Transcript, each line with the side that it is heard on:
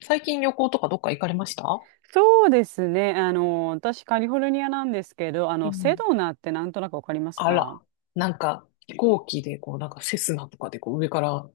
left: 最近旅行とかどっか行かれました？
right: そうですね。私、カリフォルニアなんですけど、
left: う
right: セ
left: ん。
right: ドナってなんとなくわかります
left: あら、
right: か？
left: なんか飛行機でこうなんかセスナとかでこう上から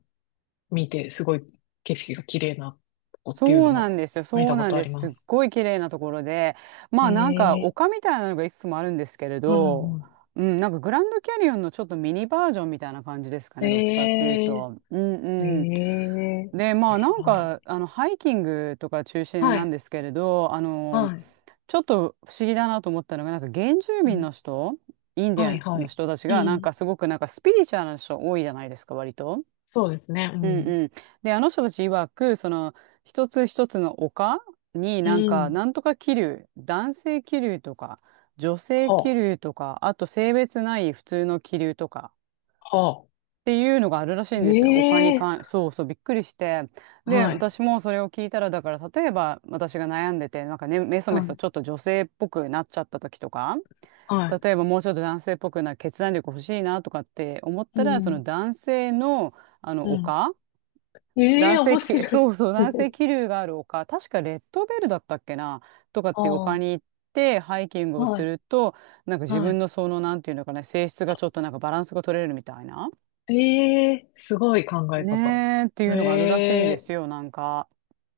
left: 見てすごい景色が綺麗なとこっていう
right: そ
left: の
right: うなん
left: も
right: ですよ。
left: 見
right: そ
left: た
right: う
left: こ
right: なん
left: とあ
right: で
left: り
right: す。す
left: ま
right: っ
left: す。
right: ごい綺麗なところで、まあなんか
left: え
right: 丘
left: え
right: みたいなのがいくつもあるんですけれ
left: ーうんう
right: ど、
left: ん。
right: うん、なんかグランドキャニオンのちょっとミニバージョンみたいな感じですか
left: え
right: ね。どっちかっていう
left: え
right: と。うん
left: ーえ
right: うん。
left: え
right: で、ま
left: ー
right: あ
left: え
right: なん
left: なんだ。
right: か、ハイキングとか中心
left: は
right: なん
left: い、
right: ですけれど、
left: はい、
right: ちょっと不思議だなと思ったのが、なんか原住
left: う
right: 民
left: ん
right: の人、インディ
left: は
right: ア
left: い、
right: ン
left: は
right: の
left: い。
right: 人たち
left: う
right: が、なん
left: ん。
right: かすごくなんかスピリチュアルな人多いじゃないですか、割と。
left: そうですね、う
right: うん
left: ん。
right: うん。で、あの人たち曰く、一つ一つの丘に
left: う
right: なんか、
left: ん。
right: なんとか気流、男性気流とか、女性気
left: は
right: 流とか、あと性別ない普通の気流とか、
left: あ、はあ。
right: っていうのがあるらしいんですよ。お金に
left: ええ
right: 関、そうそう、びっくりして。
left: ー
right: で、
left: はい、
right: 私もそれを聞いたら、だから、例えば、私が悩んでて、なんかね、メソ
left: は
right: メソ
left: い、
right: ちょっと女性っぽくなっちゃった時とか、
left: はい。
right: 例えばもうちょっと男性っぽくな決断力欲しいなとかって思っ
left: う
right: たら、そ
left: ん、
right: の男性の、
left: うん。
right: 丘、
left: ええ
right: 男
left: 面
right: 性き、
left: 白
right: そ
left: い。
right: うそう、男性 気流がある丘、確かレッドベルだったっけな、とかっ
left: あ
right: ていう丘
left: あ、
right: に行って、ハイキングを
left: は
right: す
left: い、
right: ると、なんか自
left: は
right: 分
left: い。
right: のその、なんていうのかな、性質がちょっとなんかバランスが取れるみたいな。
left: ええすごい考え
right: ね
left: 方。
right: え、っていうのがあるらしいんで
left: ええ
right: すよ、なんか。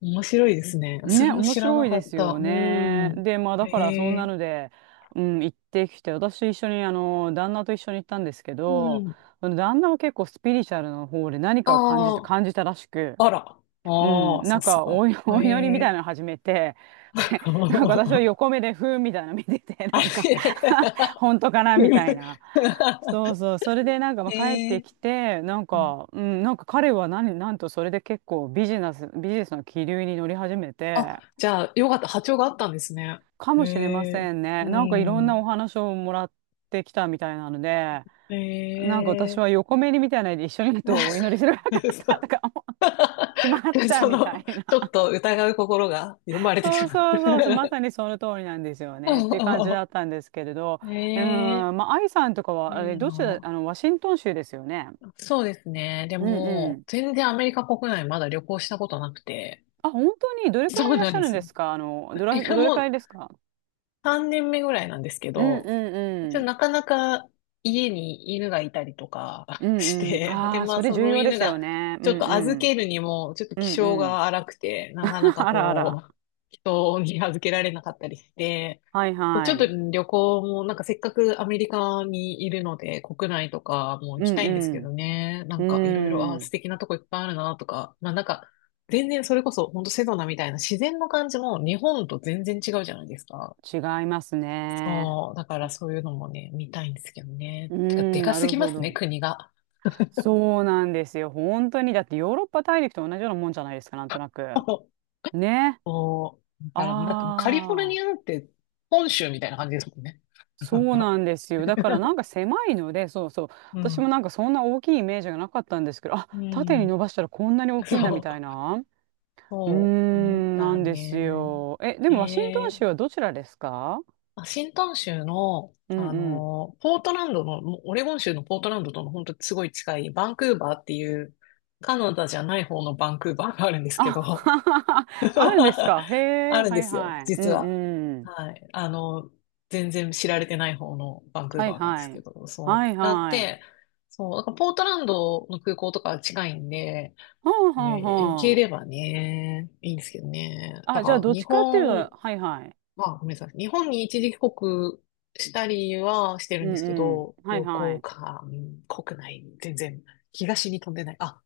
left: 面白いですね。そ
right: ね、
left: れは
right: 面
left: 知ら
right: 白
left: な
right: い
left: か
right: で
left: っ
right: す
left: た。
right: よ
left: う
right: ね。
left: ん。
right: で、まあだからそんな
left: ええ
right: ので、うん、行ってきて、私一緒に、旦那と一緒に行ったんですけ
left: う
right: ど、
left: ん。
right: 旦那は結構スピリチュアルの方で何かを感じ
left: あ
right: て、感じたらしく、
left: あ、あら。
right: う
left: ああ、
right: ん、な
left: さ
right: ん
left: す
right: か
left: が。
right: お
left: え
right: 祈りみたい
left: え
right: なの始めて、なんか私 は横目でふーんみたいなの見てて、
left: あ
right: なんか
left: れ
right: 本当かなみたいな。そうそう、それでなんかまあ
left: え
right: 帰って
left: え
right: きて、なん
left: う
right: か、うん、なんか彼は何、なんとそれで結構ビジネスの気流に乗り始め
left: あ、
right: て、
left: じゃあ、よかった。波長があったんですね。
right: か
left: え
right: もしれま
left: え
right: せんね。
left: う
right: なんかいろんな
left: ん。
right: お話をもらってきたみたいなので、なん
left: え
right: か
left: え
right: 私は横目にみたいなので一緒にいるとお祈りすればよかったと か思って しまっ た
left: そ
right: みた
left: の、
right: い
left: ち
right: な。
left: ょっと疑う心が生まれて
right: そ
left: し
right: う
left: まっ
right: そうそうそう、ま
left: た。
right: さにその通りなんですよねっていう感じだ ったんですけれど、
left: ええ
right: まあ、愛さんとかは、あ
left: い
right: れ、
left: い
right: どちら、
left: な。
right: ワシントン州ですよね。
left: そうですね。で
right: うんう
left: も、
right: ん。
left: 全然アメリカ国内まだ旅行したことなくて。
right: あ、本当に、どれくらい
left: そう
right: いらっ
left: なん
right: しゃ
left: で
right: るん
left: す
right: で
left: よ。
right: すか？
left: え、
right: どれ
left: も
right: くらい
left: う
right: ですか？
left: 3年目ぐらいなんですけ
right: うんう
left: ど、
right: ん
left: 一
right: う
left: 応
right: ん。
left: なかなか家に犬がいたりとか
right: う
left: し
right: んうん。
left: て、で、
right: ああ、
left: ま
right: そ
left: あ
right: れ
left: そ
right: 重
left: の
right: 要で
left: 犬
right: すよ
left: が
right: ね。う
left: ちょっ
right: ん
left: と
right: う
left: 預け
right: ん。
left: るにもちょっと
right: う
left: 気
right: ん
left: 性
right: うん。
left: が荒くて、なかな か
right: あらあ
left: こ
right: ら。
left: う、人に預けられなかったりして、
right: はい
left: そうち
right: は
left: ょっと
right: い。
left: 旅行も、なんかせっかくアメリカにいるので、国内とかも行
right: う
left: きたいんですけど
right: ん
left: ね。な
right: う
left: ん
right: ん。
left: かいろいろ、あー、
right: う
left: 素
right: ん。
left: 敵なとこいっぱいあるなとか、まあなんか、全然それこそ、ほんとセドナみたいな自然の感じも日本と全然違うじゃないですか。
right: 違いますね。
left: そう、だからそういうのもね、見たいんですけどね。
right: う
left: てか、で
right: ん、
left: か
right: な
left: す
right: る
left: ぎま
right: ほ
left: すね、
right: ど。
left: 国が。
right: そうなんですよ。本当に。だってヨーロッパ大陸と同じようなもんじゃないですか、なんとなく。ね。
left: そう、だから、だってカリフォル
right: あ
left: ニア
right: あ、
left: なんて本州みたいな感じですもんね。
right: そ
left: なん
right: うな
left: か、
right: んですよ。だからなんか 狭いので、そうそう。
left: う
right: 私も
left: ん。
right: なんかそんな大きいイメージがなかったんですけど、あ、
left: う
right: 縦に
left: ん。
right: 伸ばしたらこんなに大きいんだみ
left: そ
right: たい
left: う。
right: な。うー
left: そう、思っ
right: ん、な
left: た
right: んです
left: ね。
right: よ。え、で
left: え
right: もワシントン州
left: え
right: はどちらですか？
left: あ、新端州の、
right: うん
left: あ
right: うん。
left: の、ポートランドの、もうオレゴン州のポートランドとの本当すごい近いバンクーバーっていう、カナダじゃない方のバンクーバーがあるんですけ
right: あ、
left: ど、
right: あるんですか？へ
left: あ
right: え、
left: るん
right: は
left: で
right: い
left: すよ、
right: はい。うん
left: 実は。
right: うん。
left: はい。あの、全然知られてない方のバンクー
right: はい
left: バーなんです
right: は
left: け
right: い。
left: ど、そ
right: はい
left: う。がっ
right: はい。
left: て、そう、だからポートランドの空港とか近いんで、
right: はあはあ
left: ね、行け
right: は
left: ればね、いいんですけどね。だ
right: あ、じゃあ、
left: から
right: どっ
left: 日
right: ちかっていうと、
left: 本、
right: はいはい。
left: まあごめんなさい。日本に一時帰国したりはしてる
right: う
left: んです
right: ん
left: け
right: うん。
left: ど、
right: はい
left: 旅
right: は
left: 行
right: い。
left: か、うん、国内、全然東に飛んでない。あ、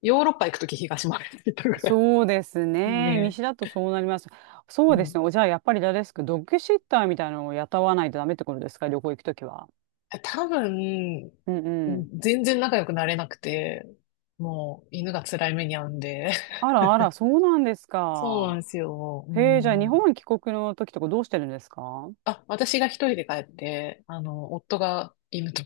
left: ヨーロッパ行くとき東まで行ったぐらい。
right: そうですね。
left: ね。
right: 西だとそうなります。
left: う
right: そうです
left: ん。
right: ね。お、じゃあ、やっぱり誰ですか、ドッグシッターみたいなのを雇わないとダメってことですか？旅行行くときは。
left: 多分、うん
right: うんうん。
left: 全然仲良くなれなくて、もう犬が辛い目に遭うんで。
right: あらあら、そうなんです
left: そうなん
right: か？
left: ですよ。う
right: へえ、じゃあ、日
left: ん。
right: 本帰国の時とかどうしてるんですか？
left: あ、私が一人で帰って、あの、夫が犬と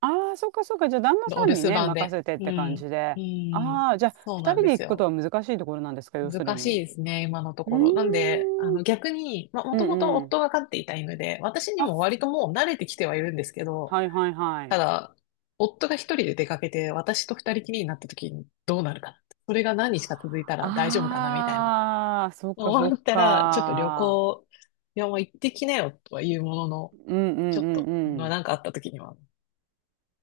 right: ああ、そっかそっか。じゃあ、旦那
left: お
right: さ
left: 留
right: んに
left: 守
right: ね、
left: 番
right: 任
left: で。
right: せてっ
left: う
right: て感
left: ん。
right: じ
left: う
right: で。
left: ん。
right: ああ、じゃあ、
left: そう
right: 二
left: なん
right: 人
left: で
right: で行
left: す
right: くこと
left: よ。
right: は難しいところなんですか、要する
left: 難し
right: に？う
left: いですね、今のと
right: ー
left: ころ。なんで、あ
right: ん。
left: の、逆に、まあ、も
right: うん
left: ともと
right: うん。
left: 夫が飼っていた犬で、私に
right: あ、
left: も割ともう慣れてきてはいるんですけど、
right: はいはいは
left: た
right: い。
left: だ、夫が一人で出かけて、私と二人きりになった時にどうなるかな。それが何日か続いたら大丈夫かな、みたいな。
right: ああ、そっかそっ
left: 思ったら、ちょっと旅
right: か。
left: 行、いや、もう行ってきなよ、とは言うものの、
right: うんう
left: ちょ
right: ん
left: っ
right: う
left: と、
right: ん
left: ま
right: う
left: あ、
right: ん。
left: なんかあった時には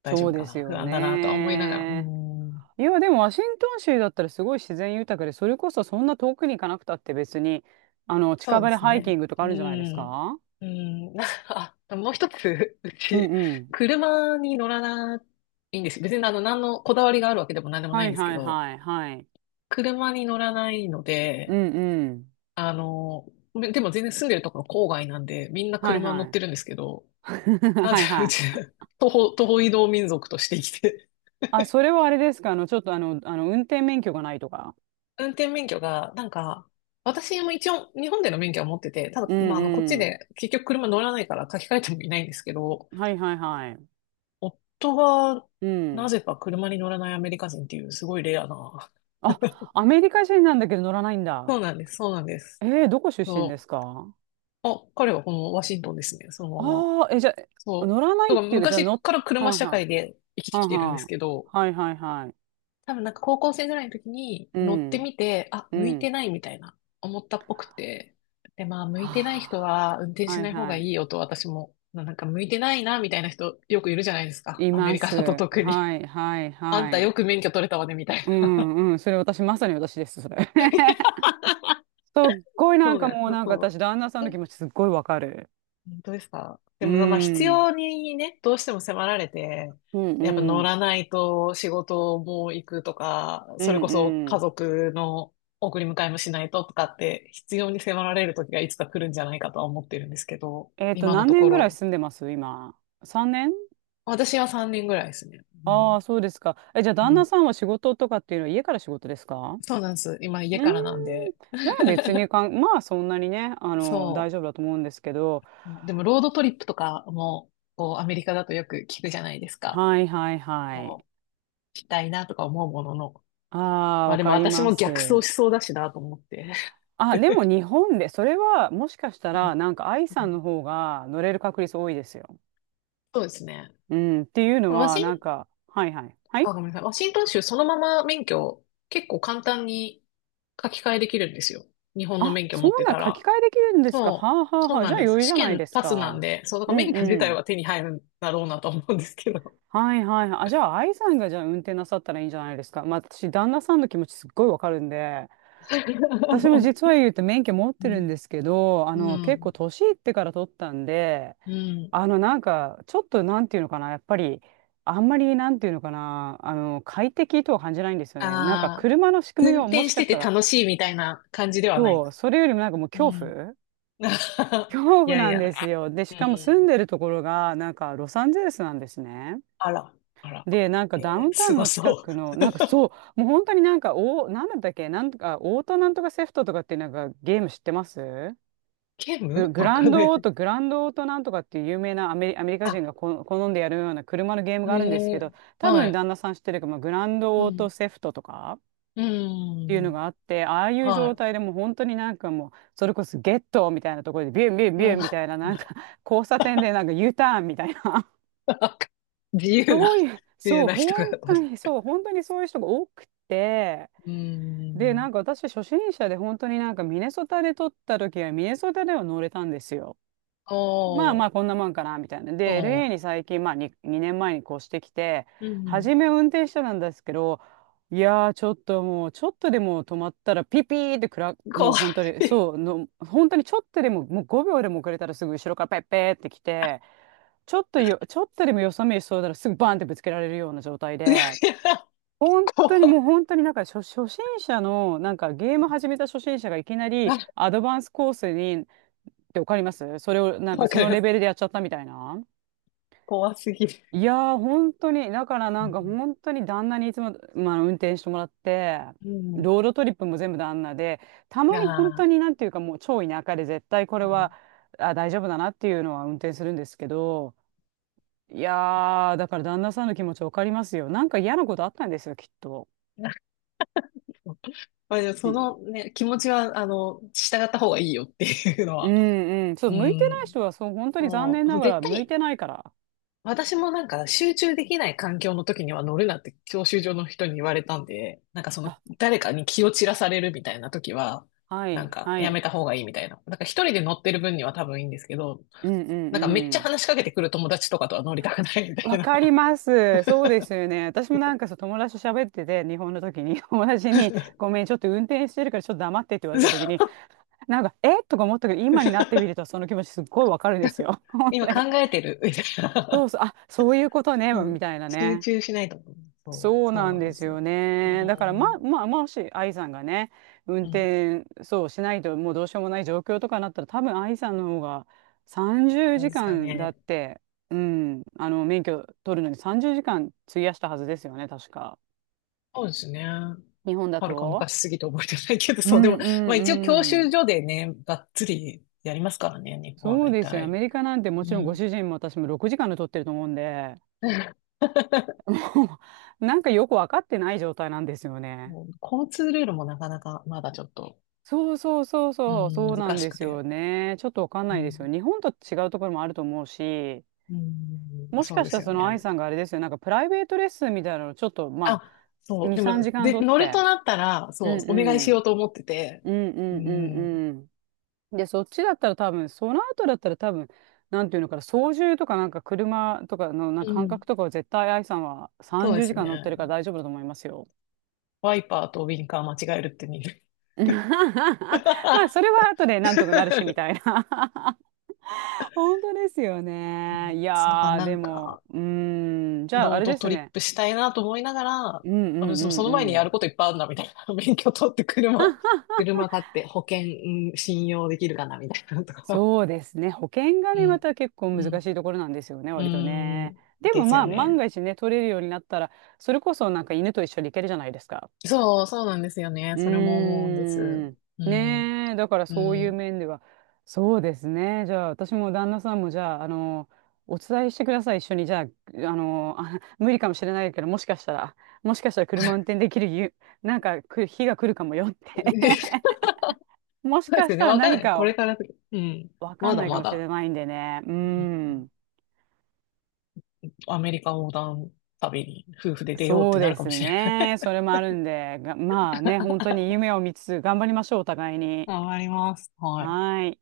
left: 大丈
right: そ
left: 夫
right: う
left: か
right: です
left: な、不
right: よ
left: 安だな、とは思いながら、うー
right: ね。
left: ん。
right: いや、でもワシントン州だったらすごい自然豊かで、それこそそんな遠くに行かなくたって別に、
left: そ
right: 近
left: うで
right: 場で
left: す
right: ハイキン
left: ね。
right: グとか
left: う
right: あるんじゃないです
left: ん。
right: か？
left: うん。なんかあ、もう一つ、う
right: うん
left: ち、
right: うん。
left: 車に乗らないんですよ。別にあの、何のこだわりがあるわけでも何でもな
right: は
left: いん
right: い
left: ですけ
right: はい
left: ど、
right: はいはい。
left: 車に乗らないの
right: う
left: で、
right: んうん。
left: あの、でも全然住んでるところ郊外なんで、みんな
right: はい
left: 車乗
right: は
left: って
right: い。
left: るんですけど、な
right: は
left: ぜ
right: い
left: う
right: は
left: ち、
right: い。
left: 徒歩移動民族として生きて、
right: あ、それはあれですか、あの、ちょっとあの、あの、運転免許がないとか。
left: 運転免許が、なんか、私も一応日本での免許は持ってて、ただ、
right: う
left: まあ、あの、こっち
right: んう
left: で結局車乗らないから書き換えてもいないんですけど、
right: ん。はいはいはい。
left: 夫が、
right: う
left: な
right: ん。
left: ぜか車に乗らないアメリカ人っていう、すごいレアな。
right: あ、アメリカ人なんだけど乗らないん
left: そう
right: だ。
left: なんです、そうなんです。
right: どこ出身で
left: そ
right: すか？
left: う。あ、彼はこのワシントンですね、そのまま。
right: ああー、え、じゃあ、
left: そう。
right: 乗らな
left: だ
right: いっ
left: から
right: ていうか、じゃあ
left: 昔から
right: は
left: 車
right: ん
left: 社
right: はん、
left: 会で生きて
right: は
left: き
right: ん
left: て
right: は
left: るんです
right: ん、
left: けど、
right: はいはいはい。
left: 多分なんか高校生ぐらいの時に
right: う
left: 乗って
right: ん、
left: みて、あ、
right: う
left: 向いて
right: ん。
left: ないみたいな、思ったっぽくて。で、まあ、向
right: は
left: いてない人は運転
right: あ、
left: し
right: は
left: な
right: い
left: い方がい
right: は
left: いよと私も、なんか向いてないな、みたいな人よくいるじゃないですか。
right: い。い
left: アメ
right: ま
left: リカだと
right: す。
left: 特に。
right: はいはい
left: あんた
right: はい。
left: よく免許取れたわね、みたい
right: う
left: な。
right: んうん。それ私、まさに私です、それ。すっごいな
left: そ
right: ん
left: う
right: か
left: なんです。
right: もうなんか
left: そ
right: 私、旦那さん
left: う。
right: の気持ちすっごいわかる。
left: どうですかで
right: う
left: も、まあ、必
right: ん。
left: 要にね、どうしても迫られて、
right: うん
left: やっぱ
right: う
left: 乗
right: ん。
left: らないと仕事も行くとか、
right: う
left: それこ
right: ん
left: そ
right: う
left: 家
right: ん。
left: 族の送り迎えもしないととかって、必要に迫られる時がいつか来るんじゃないかとは思ってるんですけど、今の
right: 何
left: と
right: 年
left: こ
right: ぐらい
left: ろ。
right: 住んでます今？3年？
left: 私は3人ぐらいですね。う
right: あ
left: ん。
right: あ、そうですか。え、じゃあ、
left: う
right: 旦那
left: ん。
right: さんは仕事とかっていうのは家から仕事ですか？
left: そうなんです。今
right: う
left: 家
right: ーん。
left: からなんで。
right: じゃあ、別に かん、まあ、そんなにね、大
left: そ
right: 丈夫だと思うんですけど。
left: う。でも、ロードトリップとかも、こう、アメリカだとよく聞くじゃないですか。
right: はいはいはい。
left: こしたいなとか思うものの、
right: ああ、
left: まあ
right: わ
left: でも
right: かり
left: 私
right: ま
left: も逆
right: す。
left: 走しそうだしなと思って。
right: あ、でも日本で、それはもしかした
left: うん
right: ら、なんか愛
left: う
right: さ
left: ん
right: んの方が乗れる確率多いですよ。
left: そうですね。
right: うん、っていうの
left: ワ
right: は、なん
left: シン、
right: か、はいはい。はい。
left: あ、ごめんなさい。ワシントン州そのまま免許結構簡単に書き換えできるんですよ。日本の
right: あ、
left: 免許
right: そ
left: 持
right: う
left: って
right: な、
left: た
right: 書き
left: ら。
right: 換えできるんですか？は
left: そ
right: あは
left: う、
right: あ
left: そう
right: はあ。
left: な
right: じ
left: ん
right: ゃあ、
left: です。
right: 余裕じ
left: 試
right: ゃない
left: 験
right: です
left: パスな
right: か。
left: んで、そう、だか
right: う
left: ら免
right: ん
left: 許自
right: う
left: 体
right: ん。
left: は手に入るんだろうなと思うんですけど。
right: はいはいはい。あ、じゃあ、愛さんがじゃあ運転なさったらいいんじゃないですか。まあ、私、旦那さんの気持ちすっごいわかるんで、私も 実は言うと免許持って
left: う
right: るん
left: ん。
right: ですけど、
left: う
right: 結
left: ん。
right: 構年いってから取ったんで、
left: うん。
right: なんか、ちょっとなんていうのかな、やっぱり、あんまりなんていうのかな、快適とは感じないんですよね。なんか、
left: ああ、
right: 車の仕組み
left: 運
right: をも
left: 転
right: し
left: し
right: か
left: て
right: し
left: て
right: たら、
left: 楽しいみたいな感じではないで
right: そう、
left: す。
right: それよりもなんかもう
left: うん。
right: 恐
left: い
right: 怖
left: やい
right: なん
left: や、
right: ですよ。で、し
left: う
right: かも住ん
left: ん。
right: でるところが、なんか、ロサンゼルスなんですね。
left: あら、あら。
right: で、なんか
left: え
right: ダウン
left: ー、
right: タウ
left: す
right: ン
left: ご
right: の近
left: そう。
right: くの、なんかそ う、もう本当になんか、なんだったっけ、なんとか、オートなんとかセフトとかってなんかゲーム知ってます？
left: ケムわかんない。
right: グランドオートなんとかっていう有名なアメリカ
left: あ、
right: 人が好んでやるような車のゲームがあるんです
left: え
right: け
left: ー、
right: ど、多
left: は
right: 分
left: い。
right: 旦那さん知ってるかも、グランド
left: う
right: オート
left: ん、
right: セフトとかっ
left: う
right: ていうの
left: ん、
right: があって、ああいう状
left: は
right: 態でもう本当になんかもう、それこそゲットみたいなところでビュンビュン
left: い。う
right: ビュ
left: ん、
right: ンみたいな、なんか交差点でなんか U ターンみたいな。
left: 自由な、自由な人が、
right: そう、本当にそういう人が多くて、
left: う
right: で、な
left: ん、
right: んか私初心者で本当になんかミネソタで撮った時はミネソタでは乗れたんですよ。まあ
left: お
right: まあ
left: ー、
right: こんなもんかなみたいな。
left: お
right: で、LA
left: ん、
right: に最近、まあ 2年前に越してきて、
left: うん、
right: 初め運転してたんですけど、いやー、ちょっと、もうちょっとでも止まったらピピーってもう
left: 怖
right: 本当に
left: い。い
right: そうの、本当にちょっとでももう5秒でも遅れたらすぐ後ろからペッペーって来て、ちょっとでもよさめしそうだらすぐバンってぶつけられるような状態
left: やい
right: で、
left: や、
right: 本
left: 怖
right: 当にもう
left: い。
right: 本当になんか初心者のなんかゲーム始めた初心者がいきなり
left: あ、
right: アドバンスコースにって、わかります？それをなんか
left: わ
right: そ
left: かり
right: の
left: ま
right: レ
left: す。
right: ベルでやっちゃったみたいな。
left: 怖すぎる。
right: いやー、本当にだから
left: う
right: なんか本当に旦那にいつも、まあ、運転してもらって、
left: ん、う
right: ロードトリップも全部旦那で、た
left: ん、
right: ま
left: あ
right: に本当
left: あ、
right: になんていうかもう超田舎で、絶対これ
left: う
right: は
left: ん。
right: あ大丈夫だなっていうのは運転するんですけど、いやー、だから旦那さんの気持ちわかりますよ、なんか嫌なことあったんですよ、きっと。
left: まあ、でもそのね、気持ちは、あの、従った方がいいよっていうの
right: う
left: は。
right: んうん。そ
left: う
right: う、向いてない
left: ん。
right: 人は、そう、本当に残
left: そ
right: 念な
left: う
right: が
left: 絶
right: ら向い
left: 対、
right: てないから。
left: 私もなんか集中できない環境の時には乗るなって教習所の人に言われたんで、なんかその
right: あ、
left: 誰かに気を散らされるみたいな時は、
right: は
left: な
right: い、
left: んか
right: は
left: やめ
right: い。
left: た方がいいみたいな。なんか一人で乗ってる分には多分いいんですけど、
right: うんうん
left: なんかめっち
right: う
left: ゃ
right: ん。
left: 話しかけてくる友達とかとは乗りたくないみたい
right: わ
left: な。
right: かります。そうですよね。私もなんかそう友達と喋ってて、日本の時に、友達に、ごめん、ちょっと運転してるからちょっと黙ってって言われた時に、なんか、えとか思ったけど、今になってみるとその気持ちすっごいわかるんですよ。本当
left: 今考
right: に。
left: えてるみたい
right: そ
left: な。
right: うそう、あ、そういうことね、
left: うん、
right: みたいな
left: 集
right: ね。
left: 中しないと思う。そう、
right: そう
left: そう
right: なん
left: なん
right: で
left: で
right: す
left: すよ
right: よ
left: ね。う
right: ね。だから、
left: ー
right: ま、
left: ん、
right: まあ、もし愛さんがね、運
left: うん、
right: 転、そうしないともうどうしようもない状況とかになったら、多分愛さんの方が30
left: そうで
right: 時
left: すか
right: 間だっ
left: ね。
right: て、うん、あの、免許取るのに30時間費やしたはずですよね、確か。
left: そうですね。
right: 日本だ
left: はるか
right: と。
left: 昔すぎて覚えてないけど、
right: う
left: そう、で
right: ん
left: も、
right: う
left: まあ一応教
right: んう
left: 習
right: ん。
left: 所でね、がっつりやりますからね、日本は
right: そう
left: 大
right: ですよ。ア
left: 体。
right: メリカなんても
left: う
right: ちろんご
left: ん。
right: 主人も私も6時間で取ってると思うんで、もうなんかよくわかってない状態なんですよね。
left: もう交通ルールもなかなかまだちょっと、
right: そうそうそう
left: う
right: そう、
left: ん、
right: そうな
left: 難
right: ん
left: し
right: で
left: く
right: す
left: て。
right: よね。ちょっとわかん
left: う
right: ないですよ。
left: ん、
right: 日本と違うところもあると思うし、
left: うん
right: もし
left: そう
right: か
left: で
right: した
left: す
right: ら
left: よ
right: その愛
left: ね。
right: さんがあれですよ、なんかプライベートレッスンみたいなのをちょっと、ま
left: あ、
right: あ、
left: そう、
right: 2、
left: でも、
right: 3時間
left: で、
right: 取っ
left: 乗る
right: て、
left: となったら、
right: う
left: そ
right: ん
left: う、
right: う
left: お願いしよ
right: ん、
left: うと思ってて、
right: うんう
left: う
right: んう
left: ん、
right: んうん。で、そっちだったら多分、その後だったら多分、なんていうのかな、操縦とかなんか車とかのなん
left: う
right: か感覚
left: ん
right: とかは絶対愛さんは
left: そう
right: 30
left: です
right: 時間
left: ね。
right: 乗ってるから大丈夫だと思いますよ。
left: ワイパーとウィンカー間違えるって見る。
right: まあ、それは後でなんとかなるし、みたいな。本当ですよ
left: う
right: ね。
left: ん
right: い
left: だから
right: やー、
left: なん
right: でも、
left: か、
right: うーん、じゃあ、
left: ロ
right: あ
left: ー
right: れ
left: ド
right: で
left: ト
right: す
left: リッ
right: ね。
left: プしたいなと思いながら、あ
right: うんう
left: でも
right: んう
left: そ
right: ん
left: の前に
right: う
left: やる
right: ん。
left: こといっぱいあるな、みたいな。免許取って車、車買って保険、うん信用できるかな、みたいなのとか。
right: そうですね。保険が
left: う
right: ね、ま
left: ん。
right: た結構
left: う
right: 難
left: ん。
right: しいところなんですよね、
left: う
right: 割とね。
left: ん。
right: で
left: で
right: も
left: す
right: ま
left: よ
right: あ、万
left: ね。
right: が一ね、取れるようになったら、それこそなんか犬と一緒に行けるじゃないですか。
left: そう、そうなんですよね。
right: う
left: それも思うんです。
right: ーん。
left: うん。
right: ねえ、だから
left: う
right: そういう
left: ん。
right: 面では。そうですね。じゃあ、私も旦那さんも、じゃあ、あの、お伝えしてください、一緒に。じゃあ、あの、あ、無理かもしれないけど、もしかしたら車運転できるなんか、日が来るかもよって。
left: そうで
right: もしか
left: す
right: し
left: よね。
right: たら
left: わかんな
right: 何
left: い。こ
right: か
left: れ
right: を、
left: から、うん。
right: わか
left: ま
right: ん
left: だ
right: ないか
left: ま
right: もし
left: だ。
right: れないんでね。うーん。
left: アメリカ横断旅に夫婦で出ようっ
right: そ
left: て
right: う
left: な
right: で
left: るかも
right: す
left: しれない。
right: ね。それもあるんで、まあね、本当に夢を見つつ、頑張りましょう、お互いに。
left: 頑張ります。はい。
right: はーい。